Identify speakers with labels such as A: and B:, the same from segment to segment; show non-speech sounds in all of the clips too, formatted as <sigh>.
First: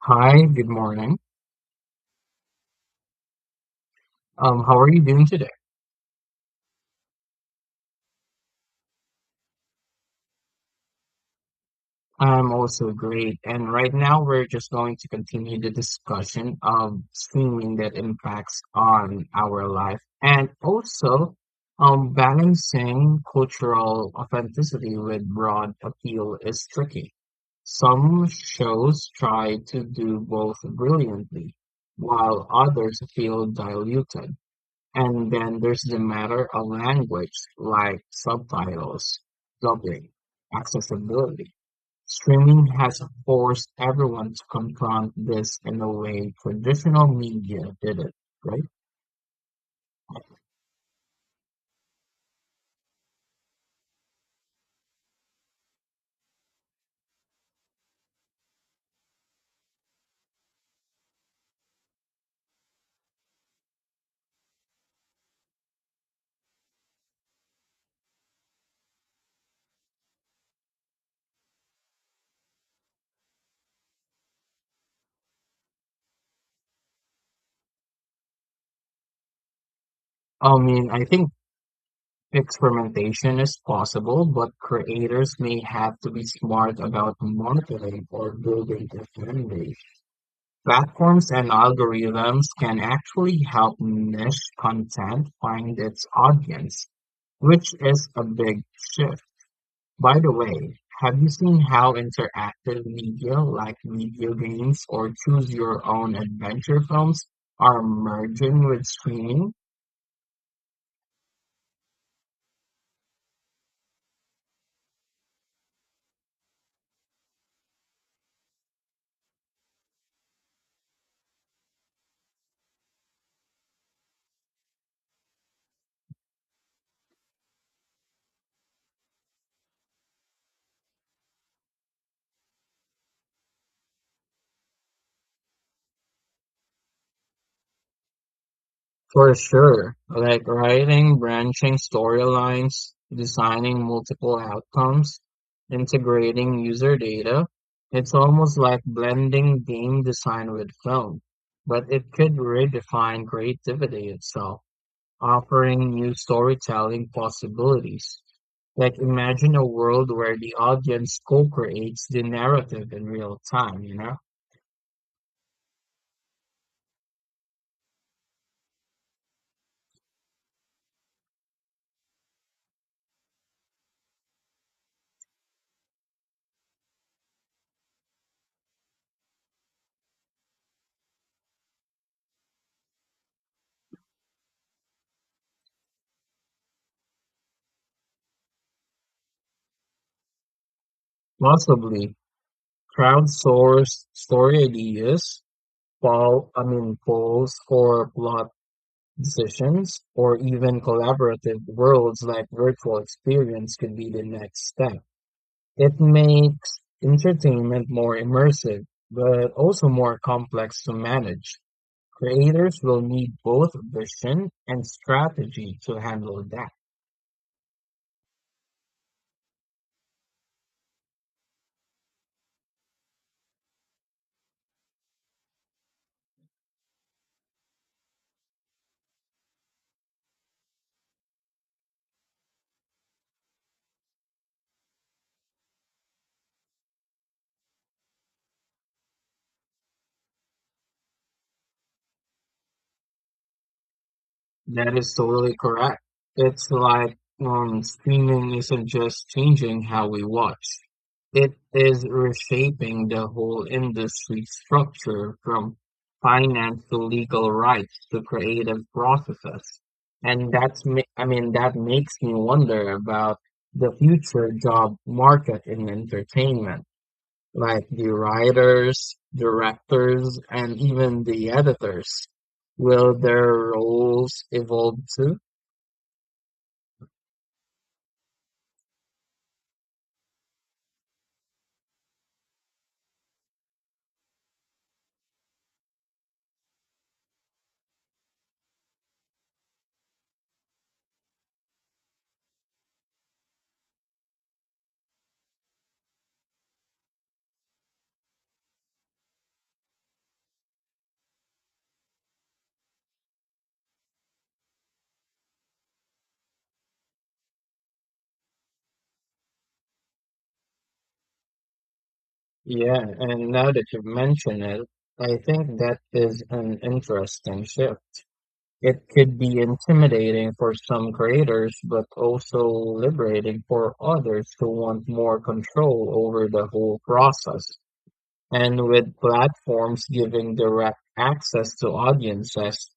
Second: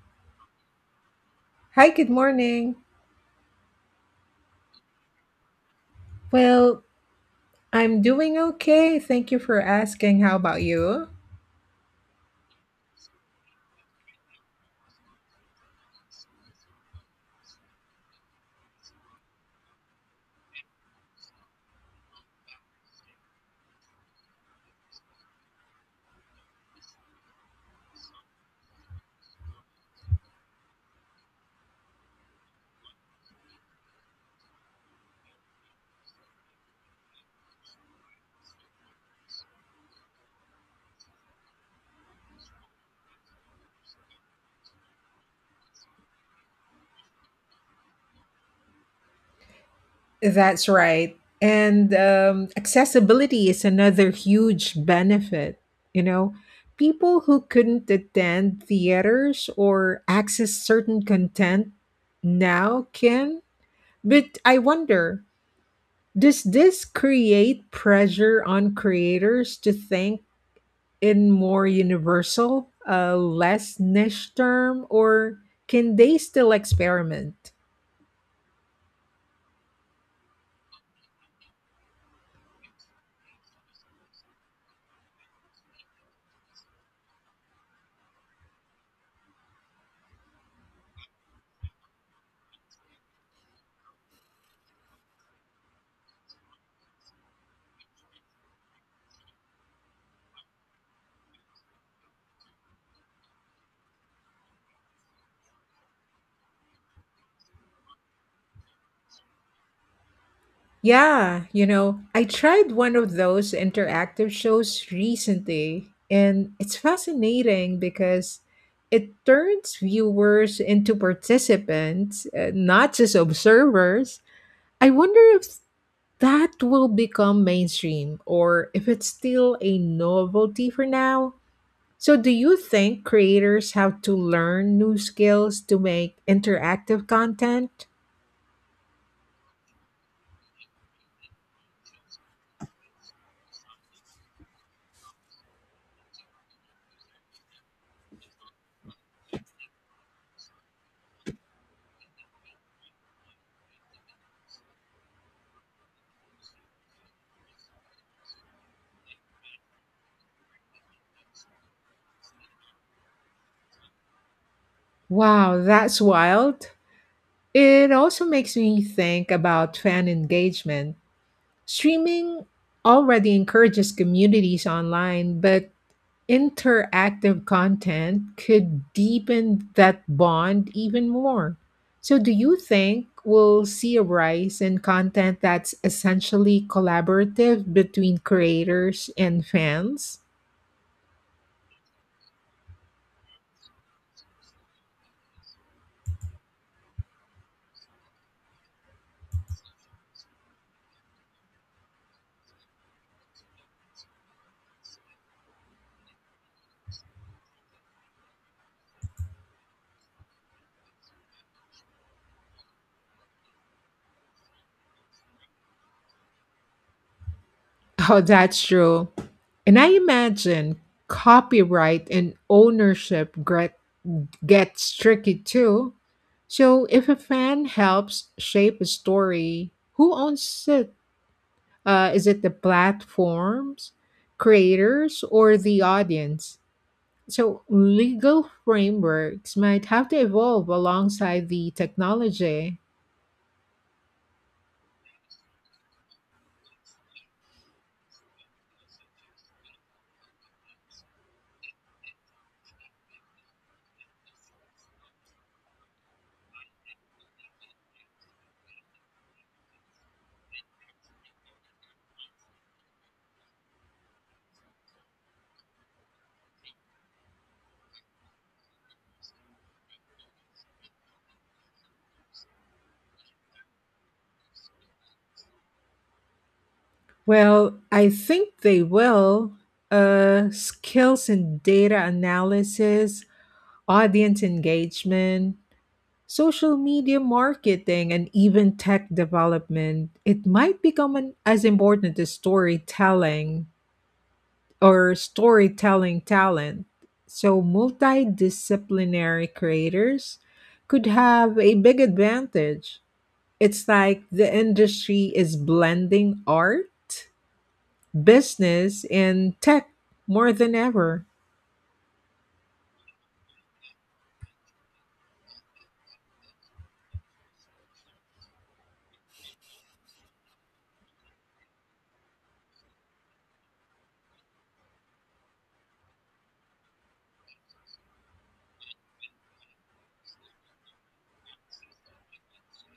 A: Hi, good morning.
B: Hi, good morning.
A: How are you doing today?
B: Well, I'm doing okay. Thank you for asking. How about you?
A: I'm also great. And right now we're just going to continue the discussion of streaming that impacts on our life and also balancing cultural authenticity with broad appeal is tricky. Some shows try to do both brilliantly, while others feel diluted. And then there's the matter of language like subtitles, dubbing, accessibility. Streaming has forced everyone to confront this in a way traditional media didn't, right?
B: That's right. And Accessibility is another huge benefit. You know, people who couldn't attend theaters or access certain content now can. But I wonder, does this create pressure on creators to think in more universal, less niche term, or can they still experiment?
A: I mean, I think experimentation is possible, but creators may have to be smart about monitoring or building their fan Platforms and algorithms can actually help niche content find its audience, which is a big shift. By the way, have you seen how interactive media like video games or choose your own adventure films are merging with streaming?
B: Yeah, you know, I tried one of those interactive shows recently, and it's fascinating because it turns viewers into participants, not just observers. I wonder if that will become mainstream or if it's still a novelty for now. So, do you think creators have to learn new skills to make interactive content?
A: For sure, like writing branching storylines, designing multiple outcomes, integrating user data, it's almost like blending game design with film, but it could redefine creativity itself, offering new storytelling possibilities. Like imagine a world where the audience co-creates the narrative in real time, you know?
B: Wow, that's wild. It also makes me think about fan engagement. Streaming already encourages communities online, but interactive content could deepen that bond even more. So, do you think we'll see a rise in content that's essentially collaborative between creators and fans? <laughs>
A: Possibly crowdsourced story ideas poll, I mean, polls for plot decisions, or even collaborative worlds like virtual experience could be the next step. It makes entertainment more immersive, but also more complex to manage. Creators will need both vision and strategy to handle that.
B: Oh, that's true. And I imagine copyright and ownership gets tricky too. So, if a fan helps shape a story, who owns it? Is it the platforms, creators, or the audience? So, legal frameworks might have to evolve alongside the technology.
A: That is totally correct. It's like streaming isn't just changing how we watch. It is reshaping the whole industry structure from finance to legal rights to creative processes. And that's, ma- I mean, that makes me wonder about the future job market in entertainment like the writers, directors, and even the editors. Will their roles evolve too?
B: Well, I think they will. Skills in data analysis, audience engagement, social media marketing, and even tech development. It might become an, as important as storytelling, or storytelling talent. So, multidisciplinary creators could have a big advantage. It's like the industry is blending art, business, and tech more than ever.
A: Yeah, and now that you've mentioned it, I think that is an interesting shift. It could be intimidating for some creators, but also liberating for others who want more control over the whole process. And with platforms giving direct access to audiences,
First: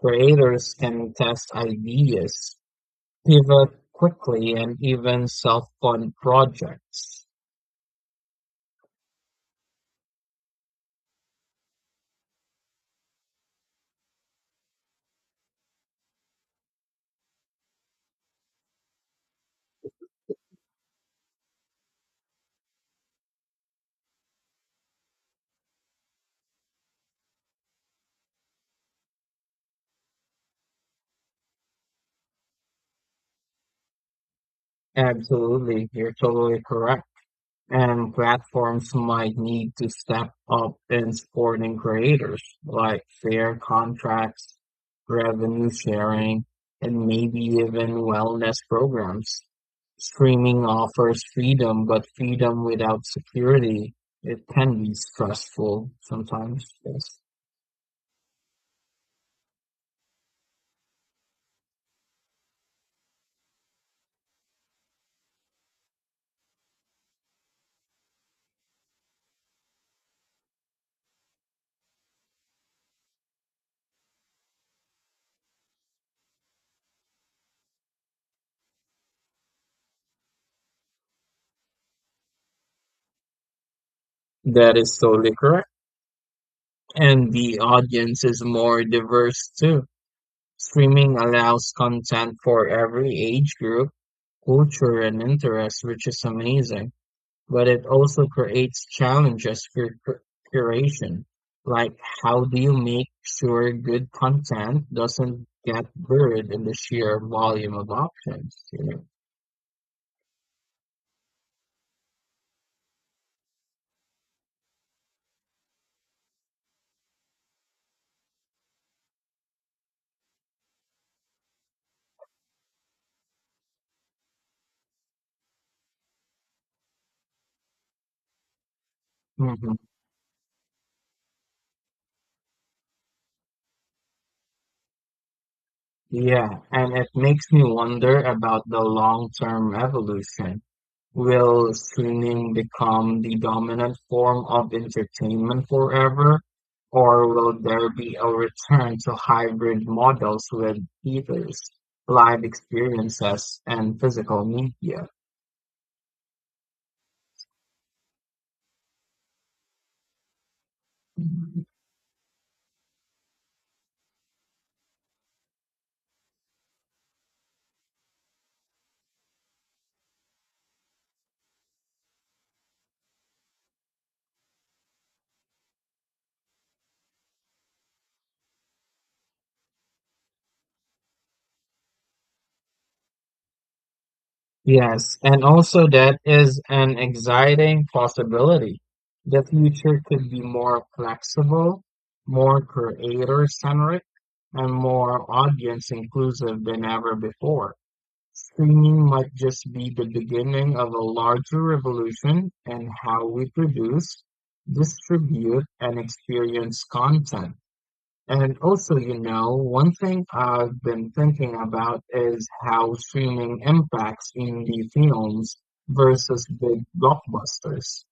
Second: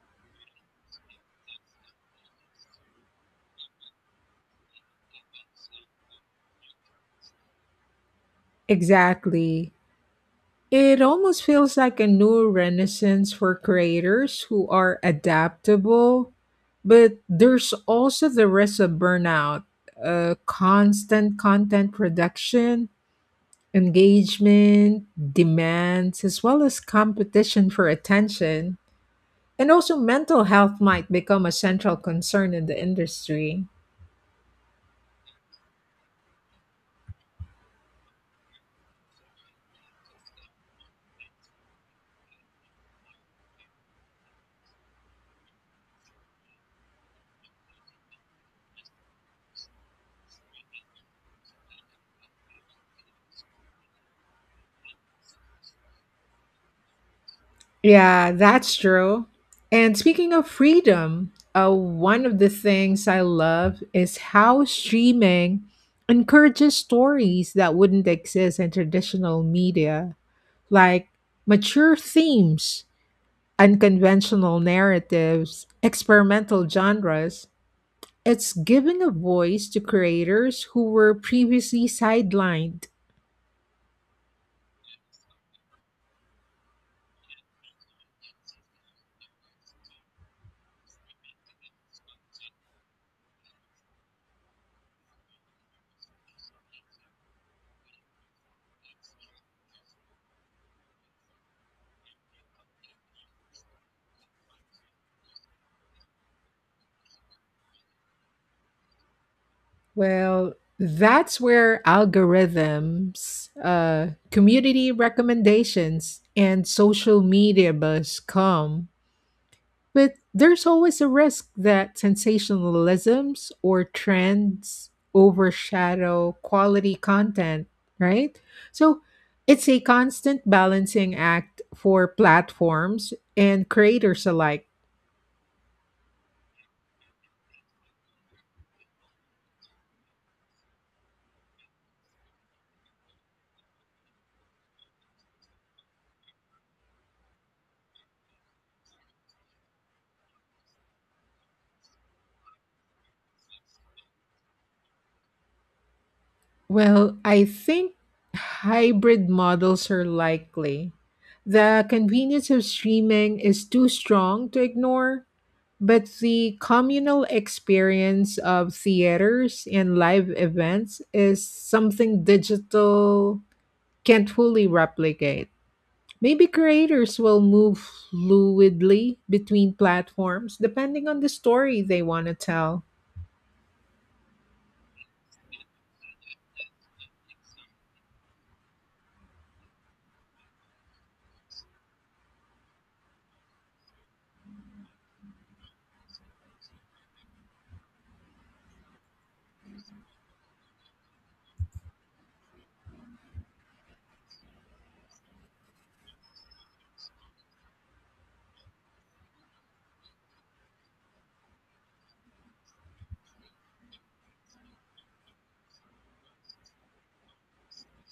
A: creators can test ideas, pivot quickly, and even self-fund projects.
B: Exactly. It almost feels like a new renaissance for creators who are adaptable, but there's also the risk of burnout, constant content production, engagement, demands, as well as competition for attention. And also, mental health might become a central concern in the industry.
A: Absolutely, you're totally correct. And platforms might need to step up in supporting creators, like fair contracts, revenue sharing, and maybe even wellness programs. Streaming offers freedom, but freedom without security, it can be stressful sometimes. Yes.
B: Yeah, that's true. And speaking of freedom, one of the things I love is how streaming encourages stories that wouldn't exist in traditional media, like mature themes, unconventional narratives, experimental genres. It's giving a voice to creators who were previously sidelined.
A: That is totally correct. And the audience is more diverse too. Streaming allows content for every age group culture and interest, which is amazing, but it also creates challenges for curation. Like, how do you make sure good content doesn't get buried in the sheer volume of options, you know?
B: Well, that's where algorithms, community recommendations, and social media buzz come. But there's always a risk that sensationalisms or trends overshadow quality content, right? So it's a
A: Hmm.
B: constant balancing act for platforms and creators alike.
A: Yeah, and it makes me wonder about the long-term evolution. Will streaming become the dominant form of entertainment forever, or will there be a return to hybrid models with theaters, live experiences, and physical media?
B: Well, I think hybrid models are likely. The convenience of streaming is too strong to ignore, but the communal experience of theaters and live events is something digital can't fully replicate. Maybe creators will move fluidly between platforms depending on the story they want to tell.
A: Yes, and also that is an exciting possibility. The future could be more flexible, more creator-centric, and more audience-inclusive than ever before. Streaming might just be the beginning of a larger revolution in how we produce, distribute, and experience content. And also, you know, one thing I've been thinking about is how streaming impacts indie films versus big blockbusters.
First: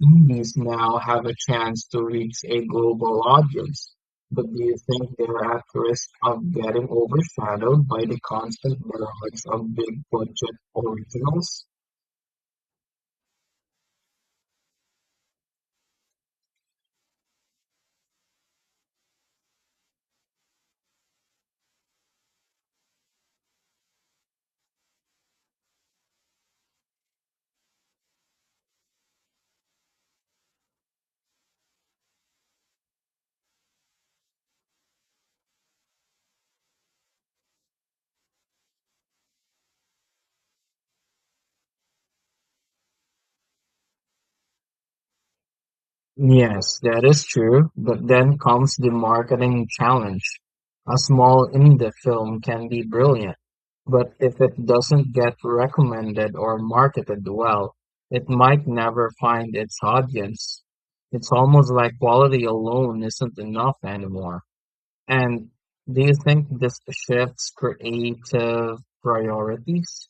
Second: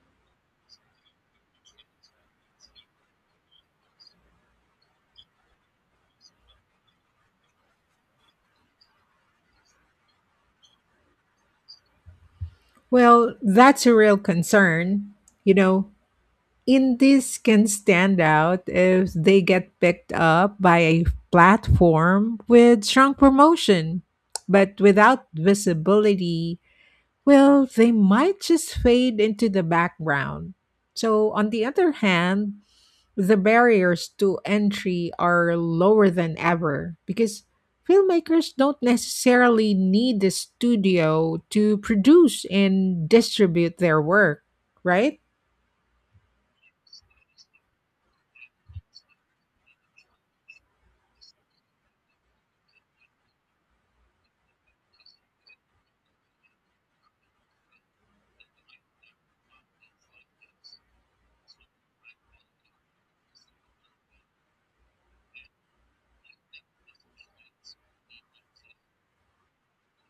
A: Movies now have a chance to reach a global audience, but do you think they're at risk of getting overshadowed by the constant barrage of big-budget originals?
B: Well, that's a real concern. You know, indies can stand out if they get picked up by a platform with strong promotion. But without visibility, well, they might just fade into the background. So, on the other hand, the barriers to entry are lower than ever because filmmakers don't necessarily need the studio to produce and distribute their work, right?
A: Yes, that is true, but then comes the marketing challenge. A small indie film can be brilliant, but if it doesn't get recommended or marketed well, it might never find its audience. It's almost like quality alone isn't enough anymore. And do you think this shifts creative priorities?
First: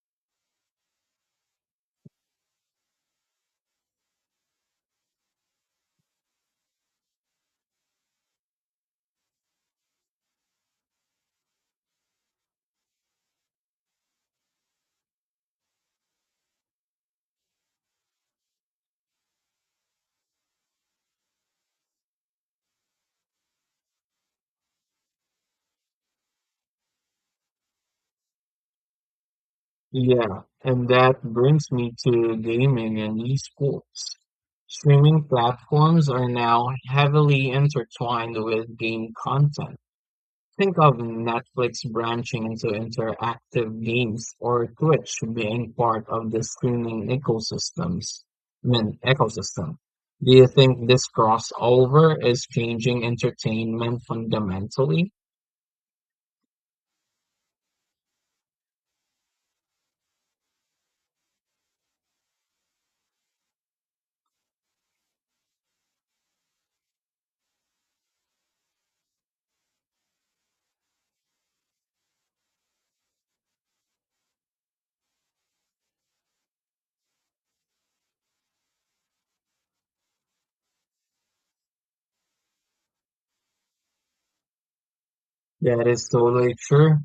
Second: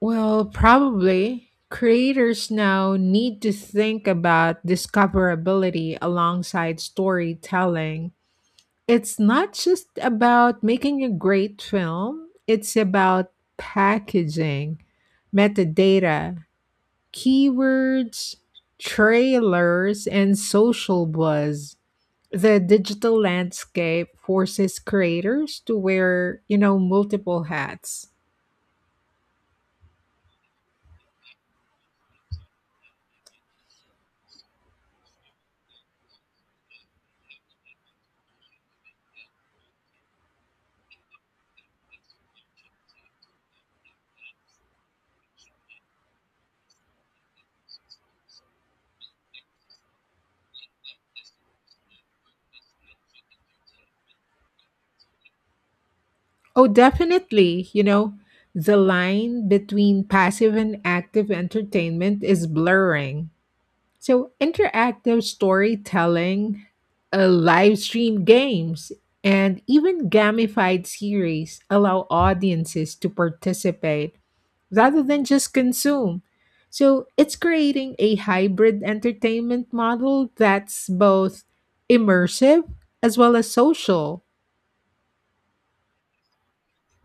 B: Well, probably. Creators now need to think about discoverability alongside storytelling. It's not just about making a great film, it's about packaging, metadata, keywords, trailers, and social buzz. The digital landscape forces creators to wear, you know, multiple hats.
A: Yeah, and that brings me to gaming and esports. Streaming platforms are now heavily intertwined with game content. Think of Netflix branching into interactive games or Twitch being part of the streaming ecosystem. Do you think this crossover is changing entertainment fundamentally?
B: Oh, definitely. You know, the line between passive and active entertainment is blurring. So, interactive storytelling, live stream games, and even gamified series allow audiences to participate rather than just consume. So, it's creating a hybrid entertainment model that's both immersive as well as social.
A: That is totally true.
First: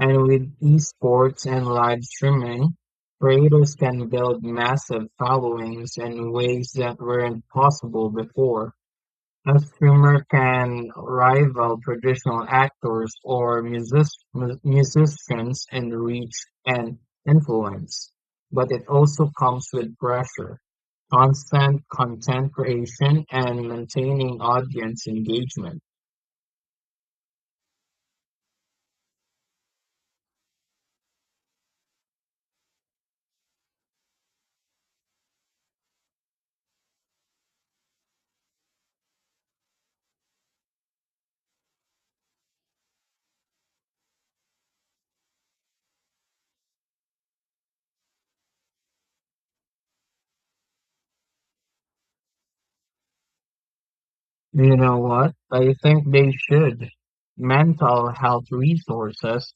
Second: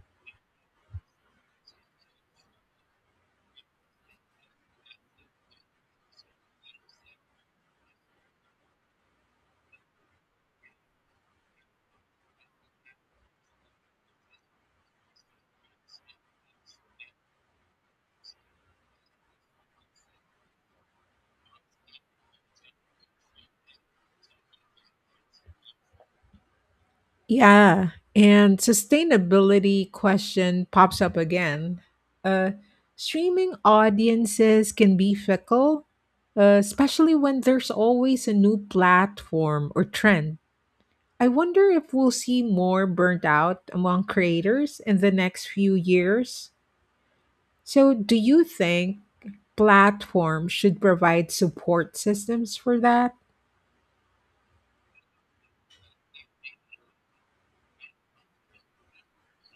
A: And with esports and live streaming, creators can build massive followings in ways that weren't possible before. A streamer can rival traditional actors or musicians in reach and influence, but it also comes with pressure, constant content creation, and maintaining audience engagement.
B: Yeah, and sustainability question pops up again. Uh, streaming audiences can be fickle, especially when there's always a new platform or trend. I wonder if we'll see more burnt out among creators in the next few years. So, do you think platforms should provide support systems for that?
A: You know what? I think they should. Mental health resources,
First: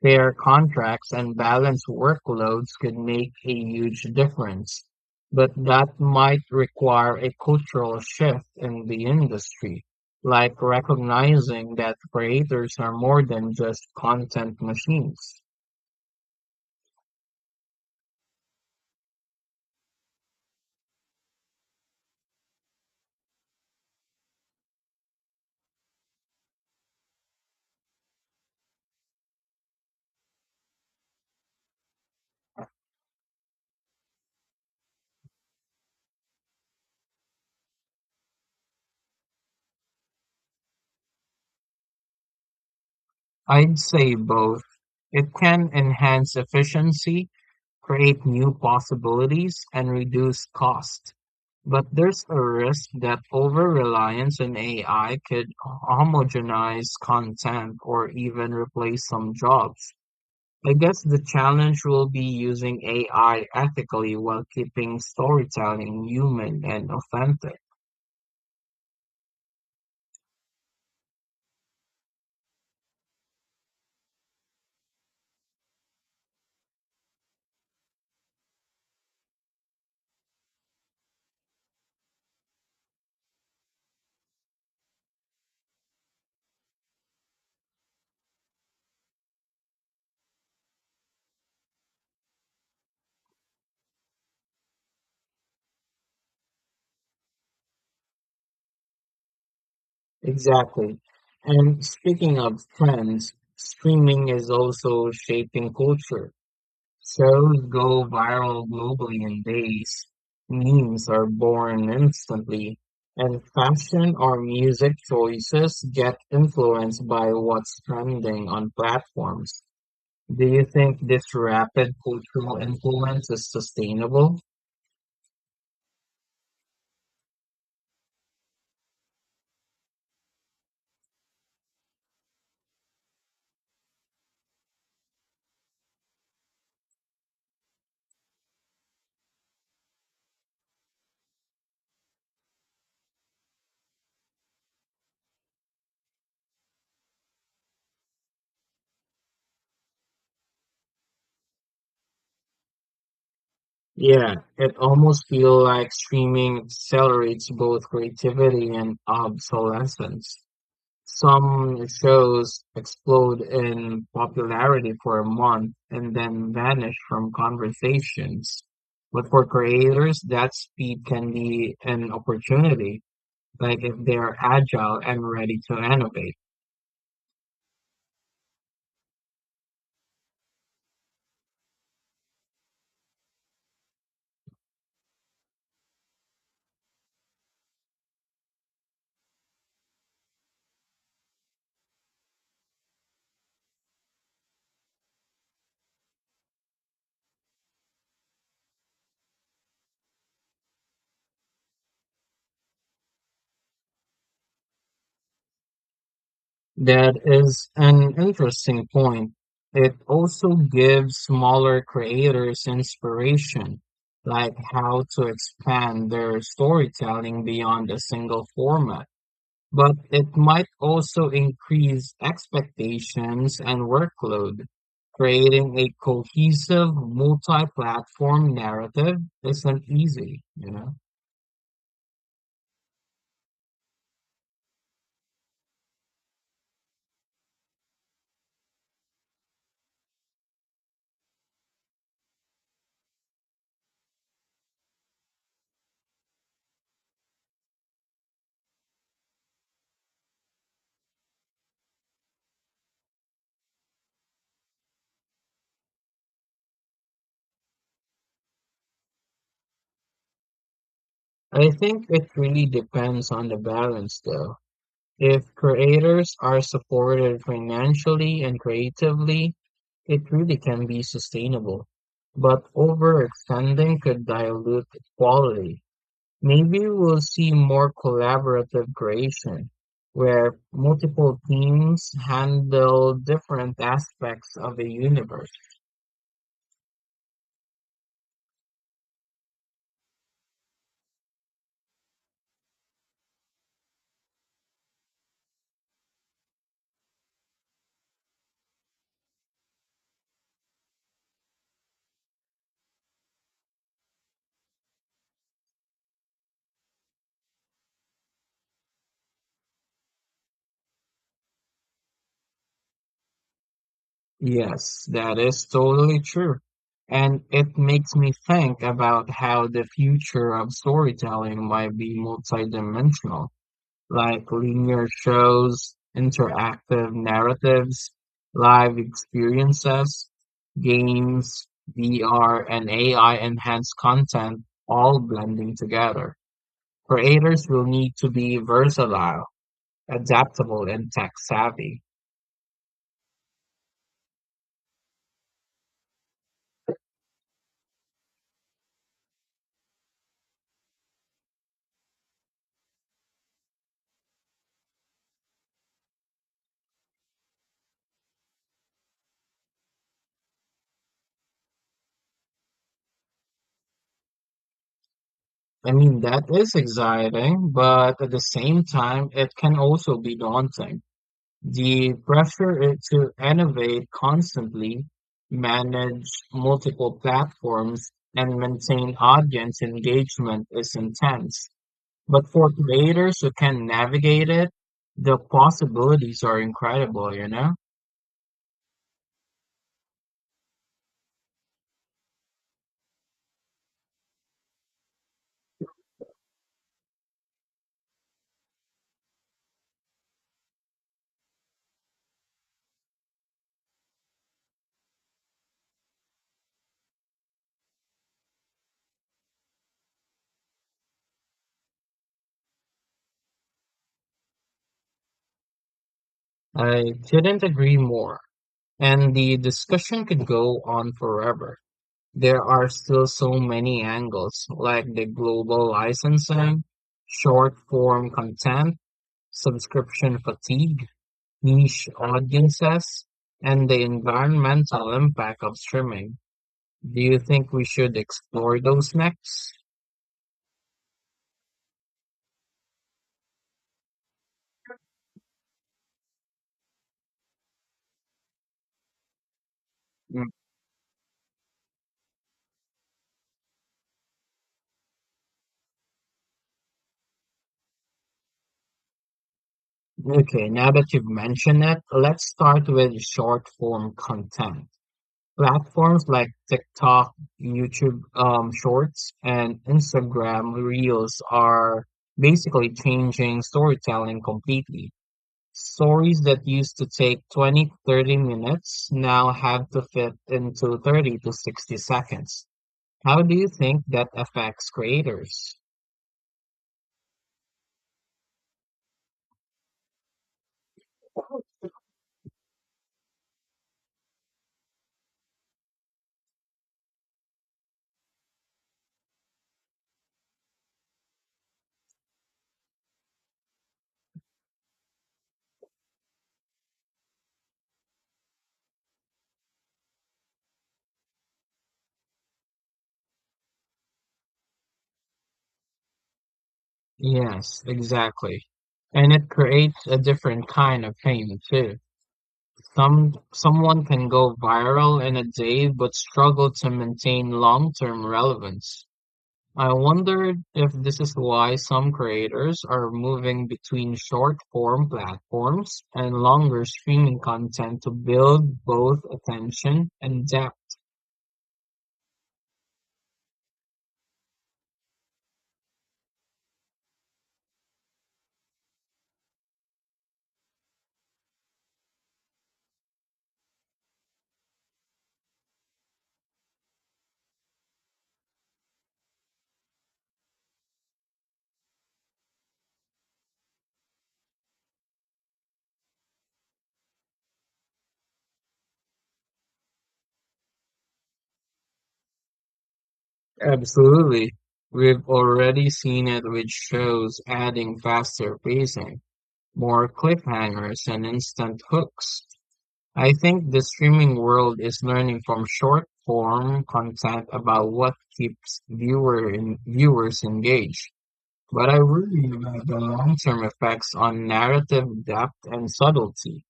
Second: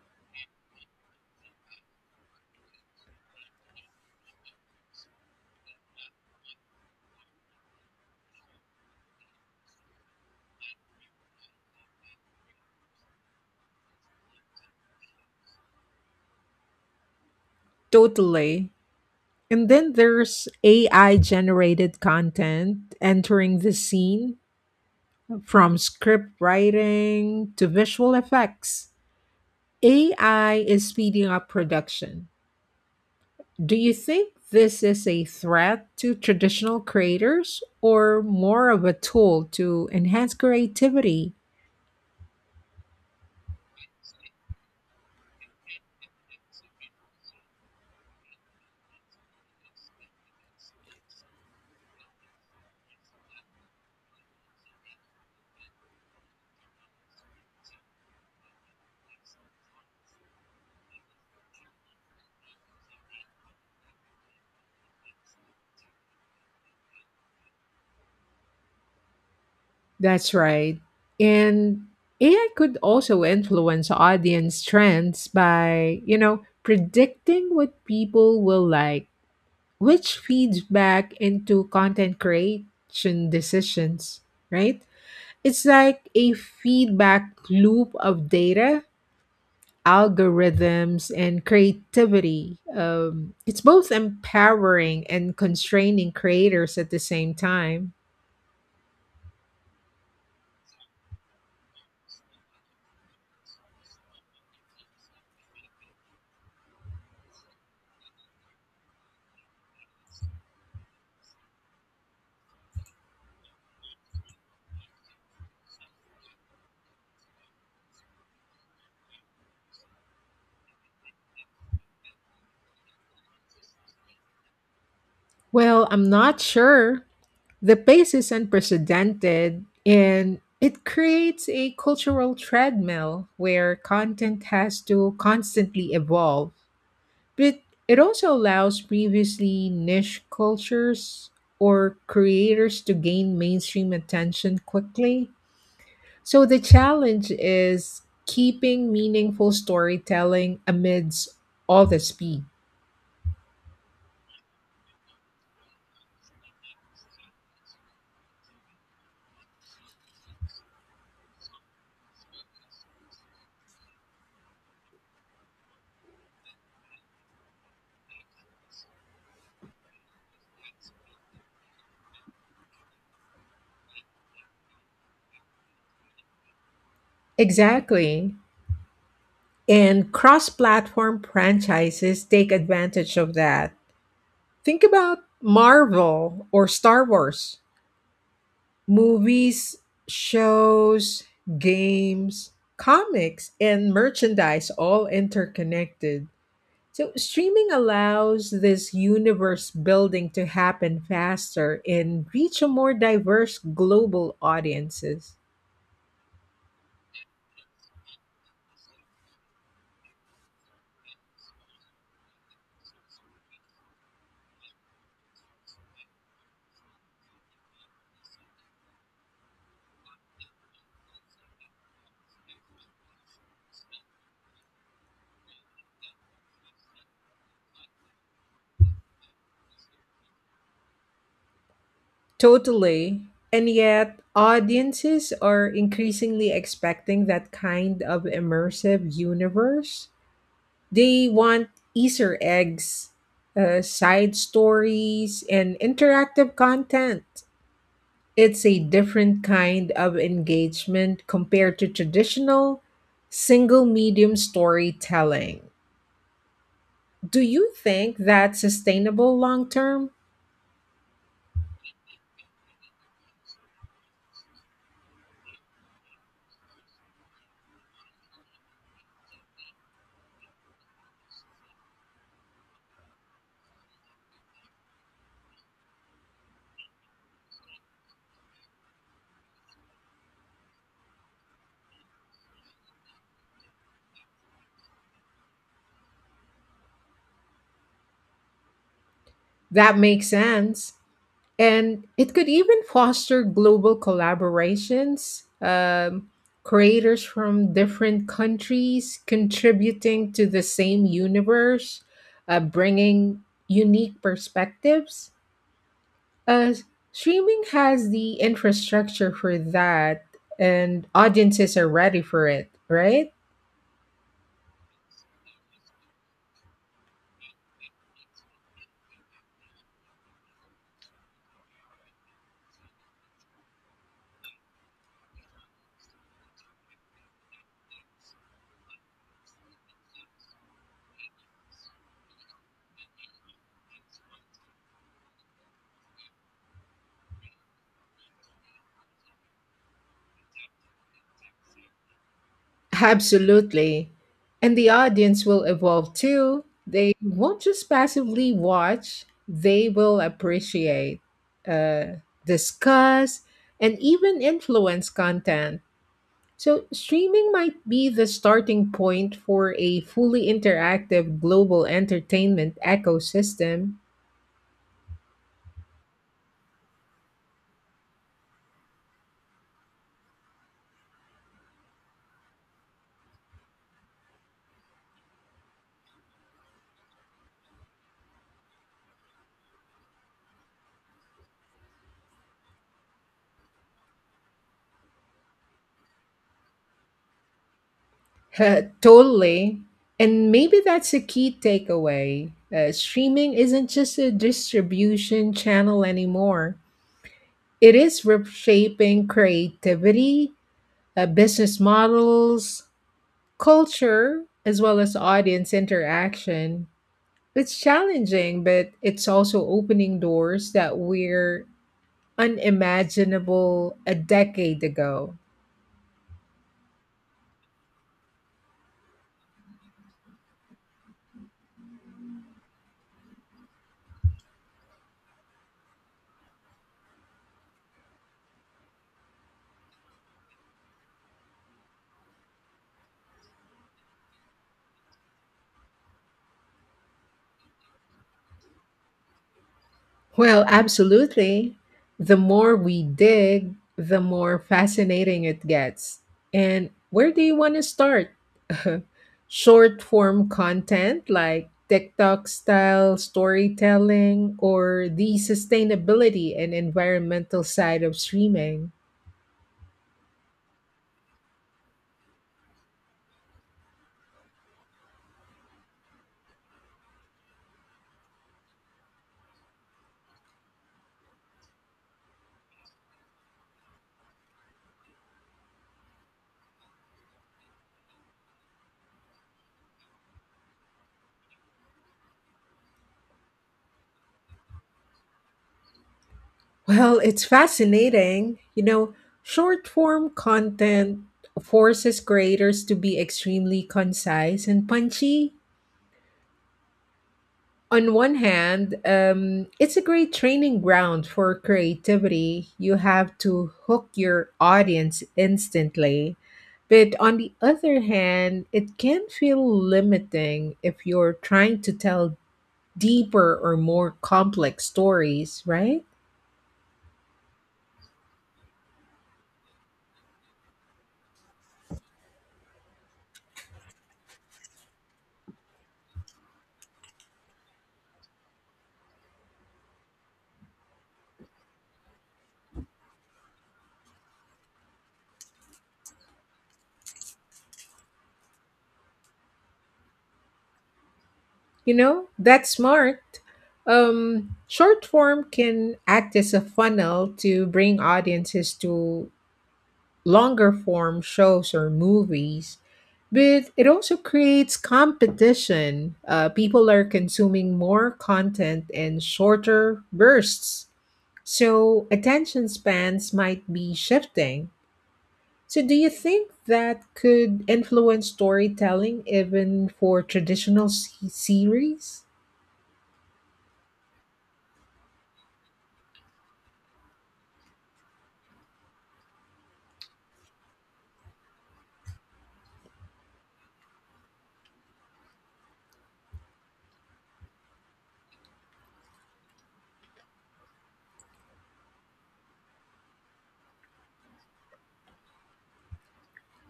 A: fair contracts, and balanced workloads could make a huge difference. But that might require a cultural shift in the industry, like recognizing that creators are more than just content machines.
B: Totally. And then there's AI generated content entering the scene from script writing to visual effects. AI is speeding up production. Do you think this is a threat to traditional creators or more of a tool to enhance creativity?
A: I'd say both. It can enhance efficiency create new possibilities, and reduce cost. But there's a risk that over-reliance on AI could homogenize content or even replace some jobs. I guess the challenge will be using AI ethically while keeping storytelling human and authentic.
B: That's right. And AI could also influence audience trends by, you know, predicting what people will like, which feeds back into content creation decisions, right? It's like a feedback loop of data, algorithms, and creativity. It's both empowering and constraining creators at the same time.
A: Exactly. And speaking of trends, streaming is also shaping culture. Shows go viral globally in days. Memes are born instantly, and fashion or music choices get influenced by what's trending on platforms. Do you think this rapid cultural influence is sustainable?
B: Well, I'm not sure. The pace is unprecedented and it creates a cultural treadmill where content has to constantly evolve. But it also allows previously niche cultures or creators to gain mainstream attention quickly. So the challenge is keeping meaningful storytelling amidst all the speed.
A: Yeah, it almost feels like streaming accelerates both creativity and obsolescence. Some shows explode in popularity for a month and then vanish from conversations. But for creators, that speed can be an opportunity, like if they're agile and ready to innovate.
B: Exactly. And cross platform franchises take advantage of that. Think about Marvel or Star Wars. Movies, shows, games, comics, and merchandise all interconnected. So, streaming allows this universe building to happen faster and reach a more diverse global audiences.
A: That is an interesting point. It also gives smaller creators inspiration, like how to expand their storytelling beyond a single format. But it might also increase expectations and workload. Creating a cohesive multi-platform narrative isn't easy, you know?
B: Totally. And yet, audiences are increasingly expecting that kind of immersive universe. They want Easter eggs, side stories, and interactive content. It's a different kind of engagement compared to traditional single medium storytelling. Do you think that's sustainable long term?
A: I think it really depends on the balance though. If creators are supported financially and creatively, it really can be sustainable. But overextending could dilute quality. Maybe we'll see more collaborative creation, where multiple teams handle different aspects of the universe.
B: That makes sense. And it could even foster global collaborations, creators from different countries contributing to the same universe, bringing unique perspectives. Uh, streaming has the infrastructure for that, and audiences are ready for it, right?
A: Yes, that is totally true. And it makes me think about how the future of storytelling might be multidimensional. Like linear shows, interactive narratives, live experiences, games, VR, and AI enhanced content all blending together. Creators will need to be versatile, adaptable, and tech savvy.
B: Absolutely. And the audience will evolve too. They won't just passively watch, they will appreciate, uh, discuss, and even influence content. So, streaming might be the starting point for a fully interactive global entertainment ecosystem. <laughs>
A: I mean, that is exciting, but at the same time, it can also be daunting. The pressure is to innovate constantly, manage multiple platforms, and maintain audience engagement is intense. But for creators who can navigate it, the possibilities are incredible, you know?
B: Totally. And maybe that's a key takeaway. Streaming isn't just a distribution channel anymore. It is reshaping creativity, business models, culture, as well as audience interaction. It's challenging, but it's also opening doors that were unimaginable a decade ago.
A: I couldn't agree more. And the discussion could go on forever. There are still so many angles, like the global licensing, short form content, subscription fatigue, niche audiences and the environmental impact of streaming. Do you think we should explore those next?
B: Well, absolutely. The more we dig, the more fascinating it gets. And where do you want to start? <laughs> Short form
A: Mm.
B: content like TikTok style storytelling or the sustainability and environmental side of streaming?
A: Okay, now that you've mentioned it, let's start with short form content. Platforms like TikTok, YouTube Shorts, and Instagram Reels are basically changing storytelling completely. Stories that used to take 20 to 30 minutes now have to fit into 30 to 60 seconds. How do you think that affects creators?
B: Well, it's fascinating. You know, short form content forces creators to be extremely concise and punchy. On one hand, it's a great training ground for creativity. You have to hook your audience instantly. But on the other hand, it can feel limiting if you're trying to tell deeper or more complex stories, right?
A: Yes, exactly. And it creates a different kind of fame too. Someone can go viral in a day but struggle to maintain long-term relevance. I wonder if this is why some creators are moving between short-form platforms and longer streaming content to build both attention and depth.
B: You know, that's smart. Short form can act as a funnel to bring audiences to longer form shows or movies, but it also creates competition. People are consuming more content in shorter bursts, so attention spans might be shifting. So, do you think that could influence storytelling even for traditional series?
A: Absolutely. We've already seen it with shows adding faster pacing, more cliffhangers, and instant hooks. I think the streaming world is learning from short-form content about what keeps viewers engaged. But I worry about the long-term effects on narrative depth and subtlety.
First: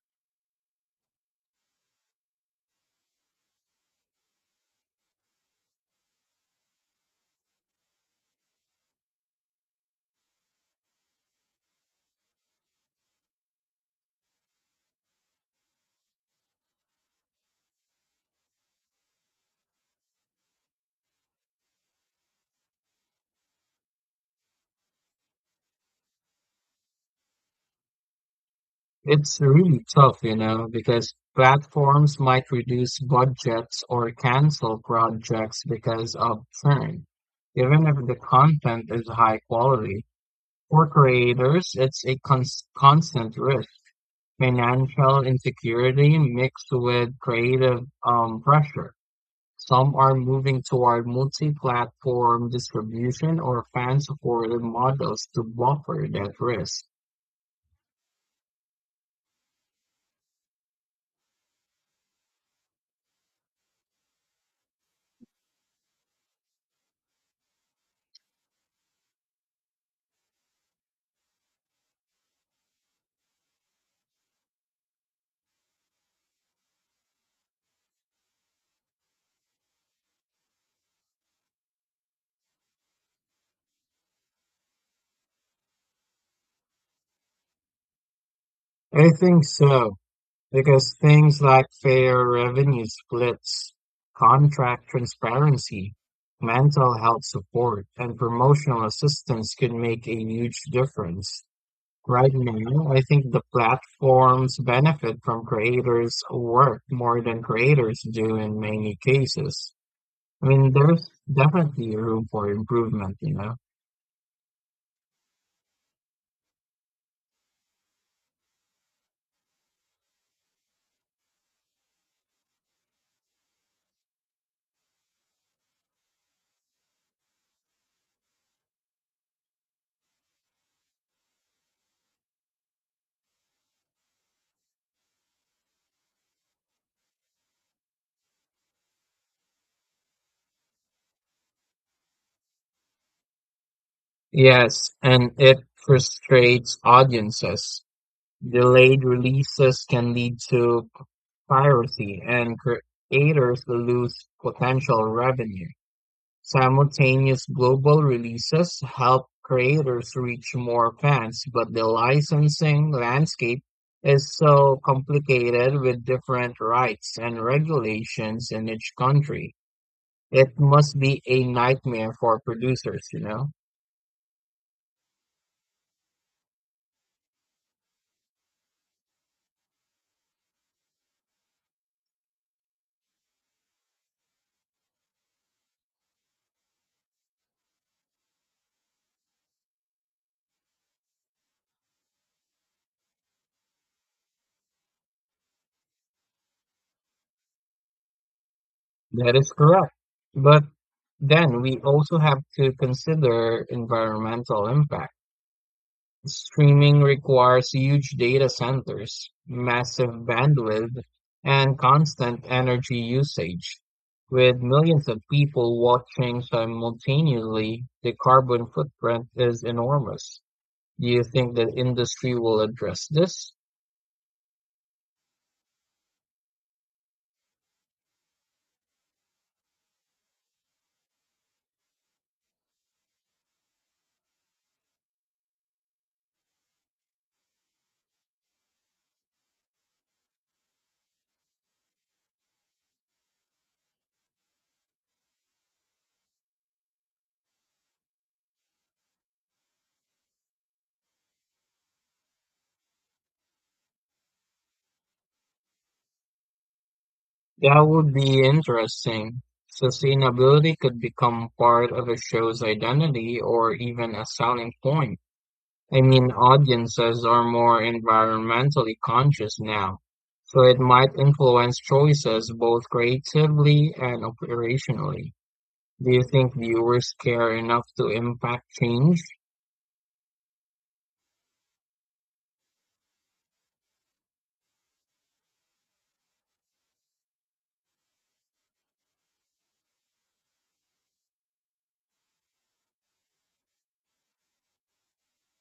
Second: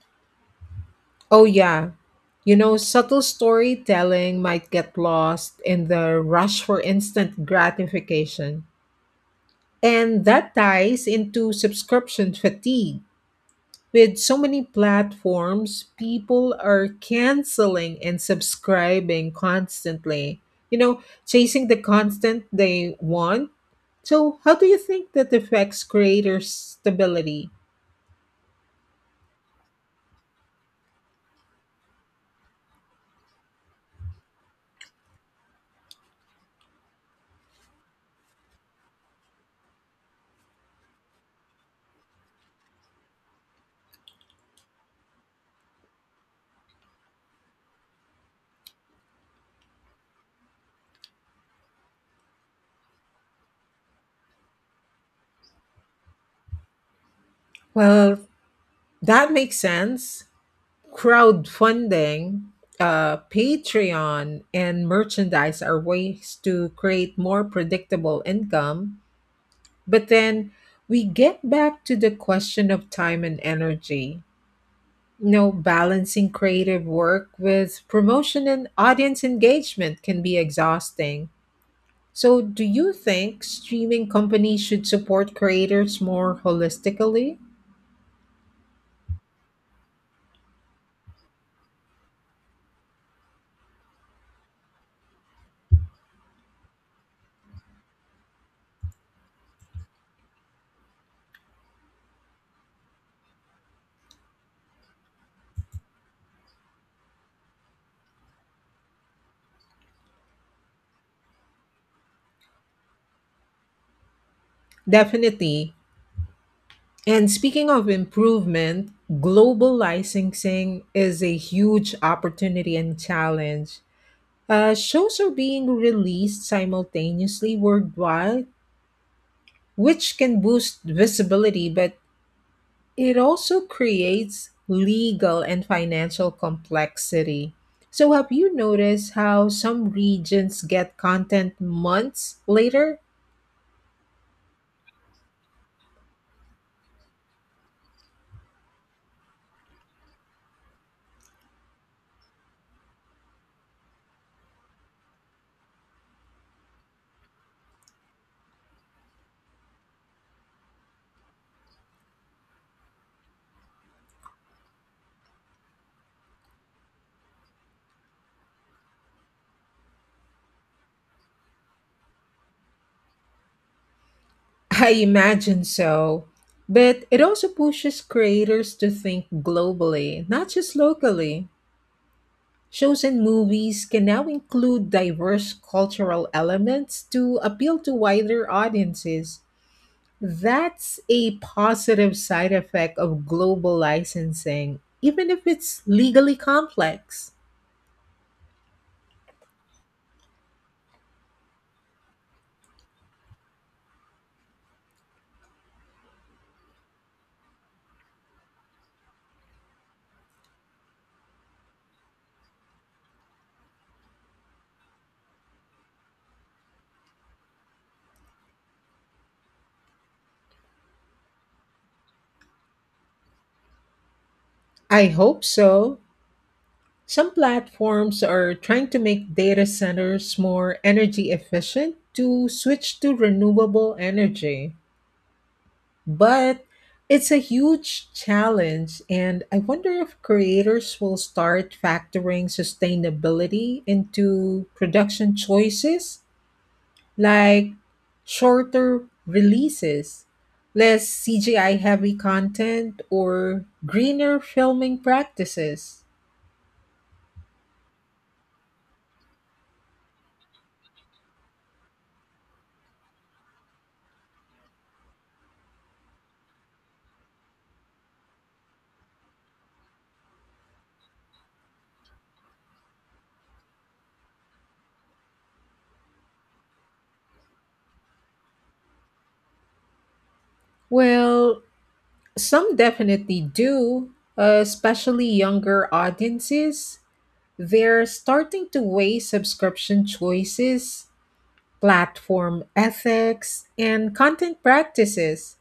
B: Oh, yeah. You know, subtle storytelling might get lost in the rush for instant gratification. And that ties into subscription fatigue. With so many platforms, people are canceling and subscribing constantly, you know, chasing the content they want. So, how do you think that affects creator stability?
A: It's really tough, you know, because platforms might reduce budgets or cancel projects because of churn, even if the content is high quality. For creators, it's a constant risk. Financial insecurity mixed with creative pressure. Some are moving toward multi-platform distribution or fan-supported models to buffer that risk.
B: Well, that makes sense. Crowdfunding, Patreon, and merchandise are ways to create more predictable income. But then we get back to the question of time and energy. You know, balancing creative work with promotion and audience engagement can be exhausting. So, do you think streaming companies should support creators more holistically?
A: I think so, because things like fair revenue splits, contract transparency, mental health support, and promotional assistance can make a huge difference. Right now, I think the platforms benefit from creators' work more than creators do in many cases. I mean, there's definitely room for improvement, you know?
B: Definitely. And speaking of improvement, global licensing is a huge opportunity and challenge. Shows are being released simultaneously worldwide, which can boost visibility, but it also creates legal and financial complexity. So, have you noticed how some regions get content months later?
A: Yes, and it frustrates audiences. Delayed releases can lead to piracy, and creators lose potential revenue. Simultaneous global releases help creators reach more fans, but the licensing landscape is so complicated with different rights and regulations in each country. It must be a nightmare for producers, you know?
B: I imagine so. But it also pushes creators to think globally, not just locally. Shows and movies can now include diverse cultural elements to appeal to wider audiences. That's a positive side effect of global licensing, even if it's legally complex.
A: That is correct. But then we also have to consider environmental impact. Streaming requires huge data centers, massive bandwidth, and constant energy usage. With millions of people watching simultaneously, the carbon footprint is enormous. Do you think the industry will address this?
B: I hope so. Some platforms are trying to make data centers more energy efficient to switch to renewable energy. But it's a huge challenge, and I wonder if creators will start factoring sustainability into production choices like shorter releases, less CGI heavy content, or greener filming practices.
A: That would be interesting. Sustainability could become part of a show's identity or even a selling point. I mean, audiences are more environmentally conscious now, so it might influence choices both creatively and operationally. Do you think viewers care enough to impact change?
B: Well, some definitely do, especially younger audiences. They're starting to weigh subscription choices, platform ethics, and content practices.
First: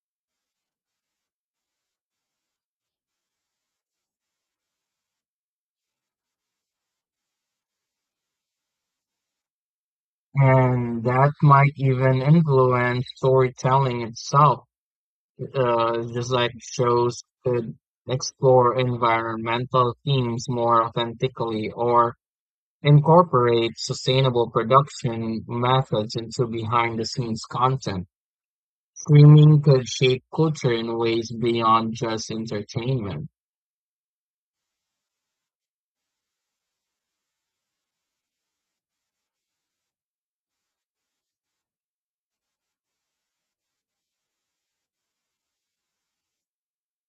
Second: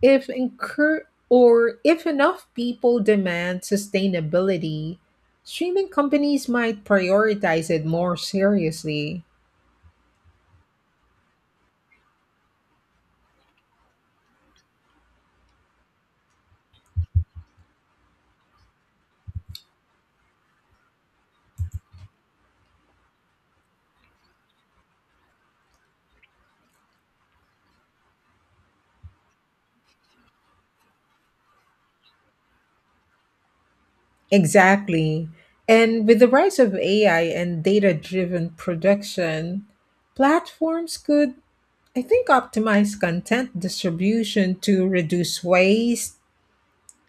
B: If incur or if enough people demand sustainability, streaming companies might prioritize it more seriously.
A: And that might even influence storytelling itself. Just like shows could explore environmental themes more authentically or incorporate sustainable production methods into behind the scenes content. Streaming could shape culture in ways beyond just entertainment.
B: Exactly. And with the rise of AI and data driven production, platforms could I think optimize content distribution to reduce waste,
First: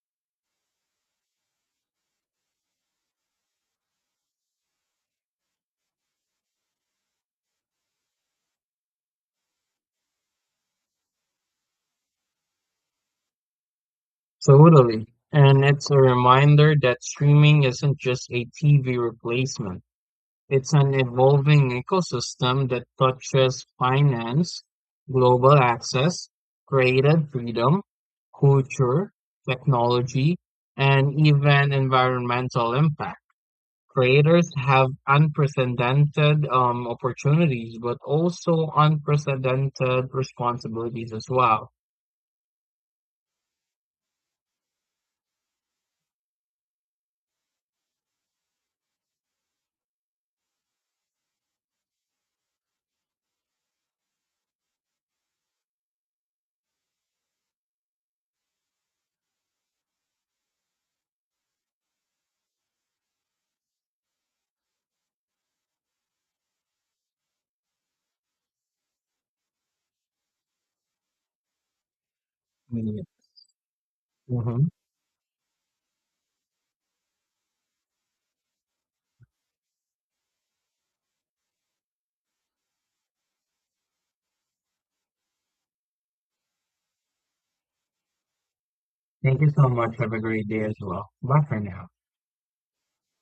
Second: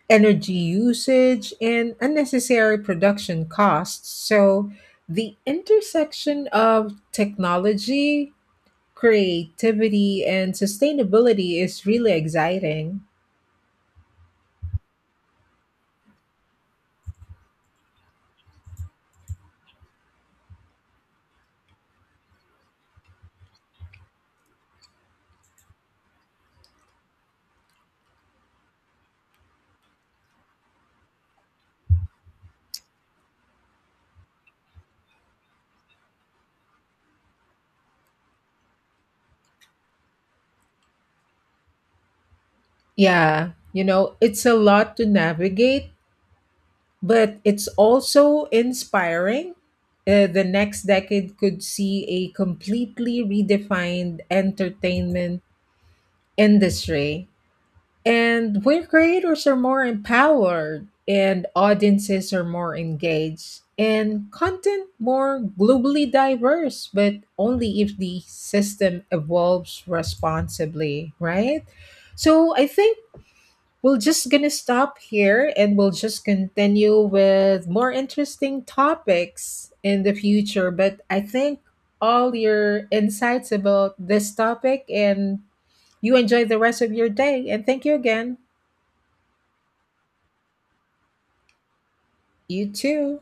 B: energy usage, and unnecessary production costs. So, the intersection of technology, creativity, and sustainability is really exciting.
A: Totally. And it's a reminder that streaming isn't just a TV replacement. It's an evolving ecosystem that touches finance, global access, creative freedom, culture, technology, and even environmental impact. Creators have unprecedented opportunities, but also unprecedented responsibilities as well.
B: Yeah, you know, it's a lot to navigate, but it's also inspiring. The next decade could see a completely redefined entertainment industry, and where creators are more empowered and audiences are more engaged and content more globally diverse, but only if the system evolves responsibly, right? So I think we'll just gonna
A: Mhm.
B: stop here and we'll just continue with more interesting topics in the future, but I think all your insights about this topic, and you enjoy the rest of your day and thank you again.
A: Thank you so much. Have a great day as well. Bye for now.
B: You too.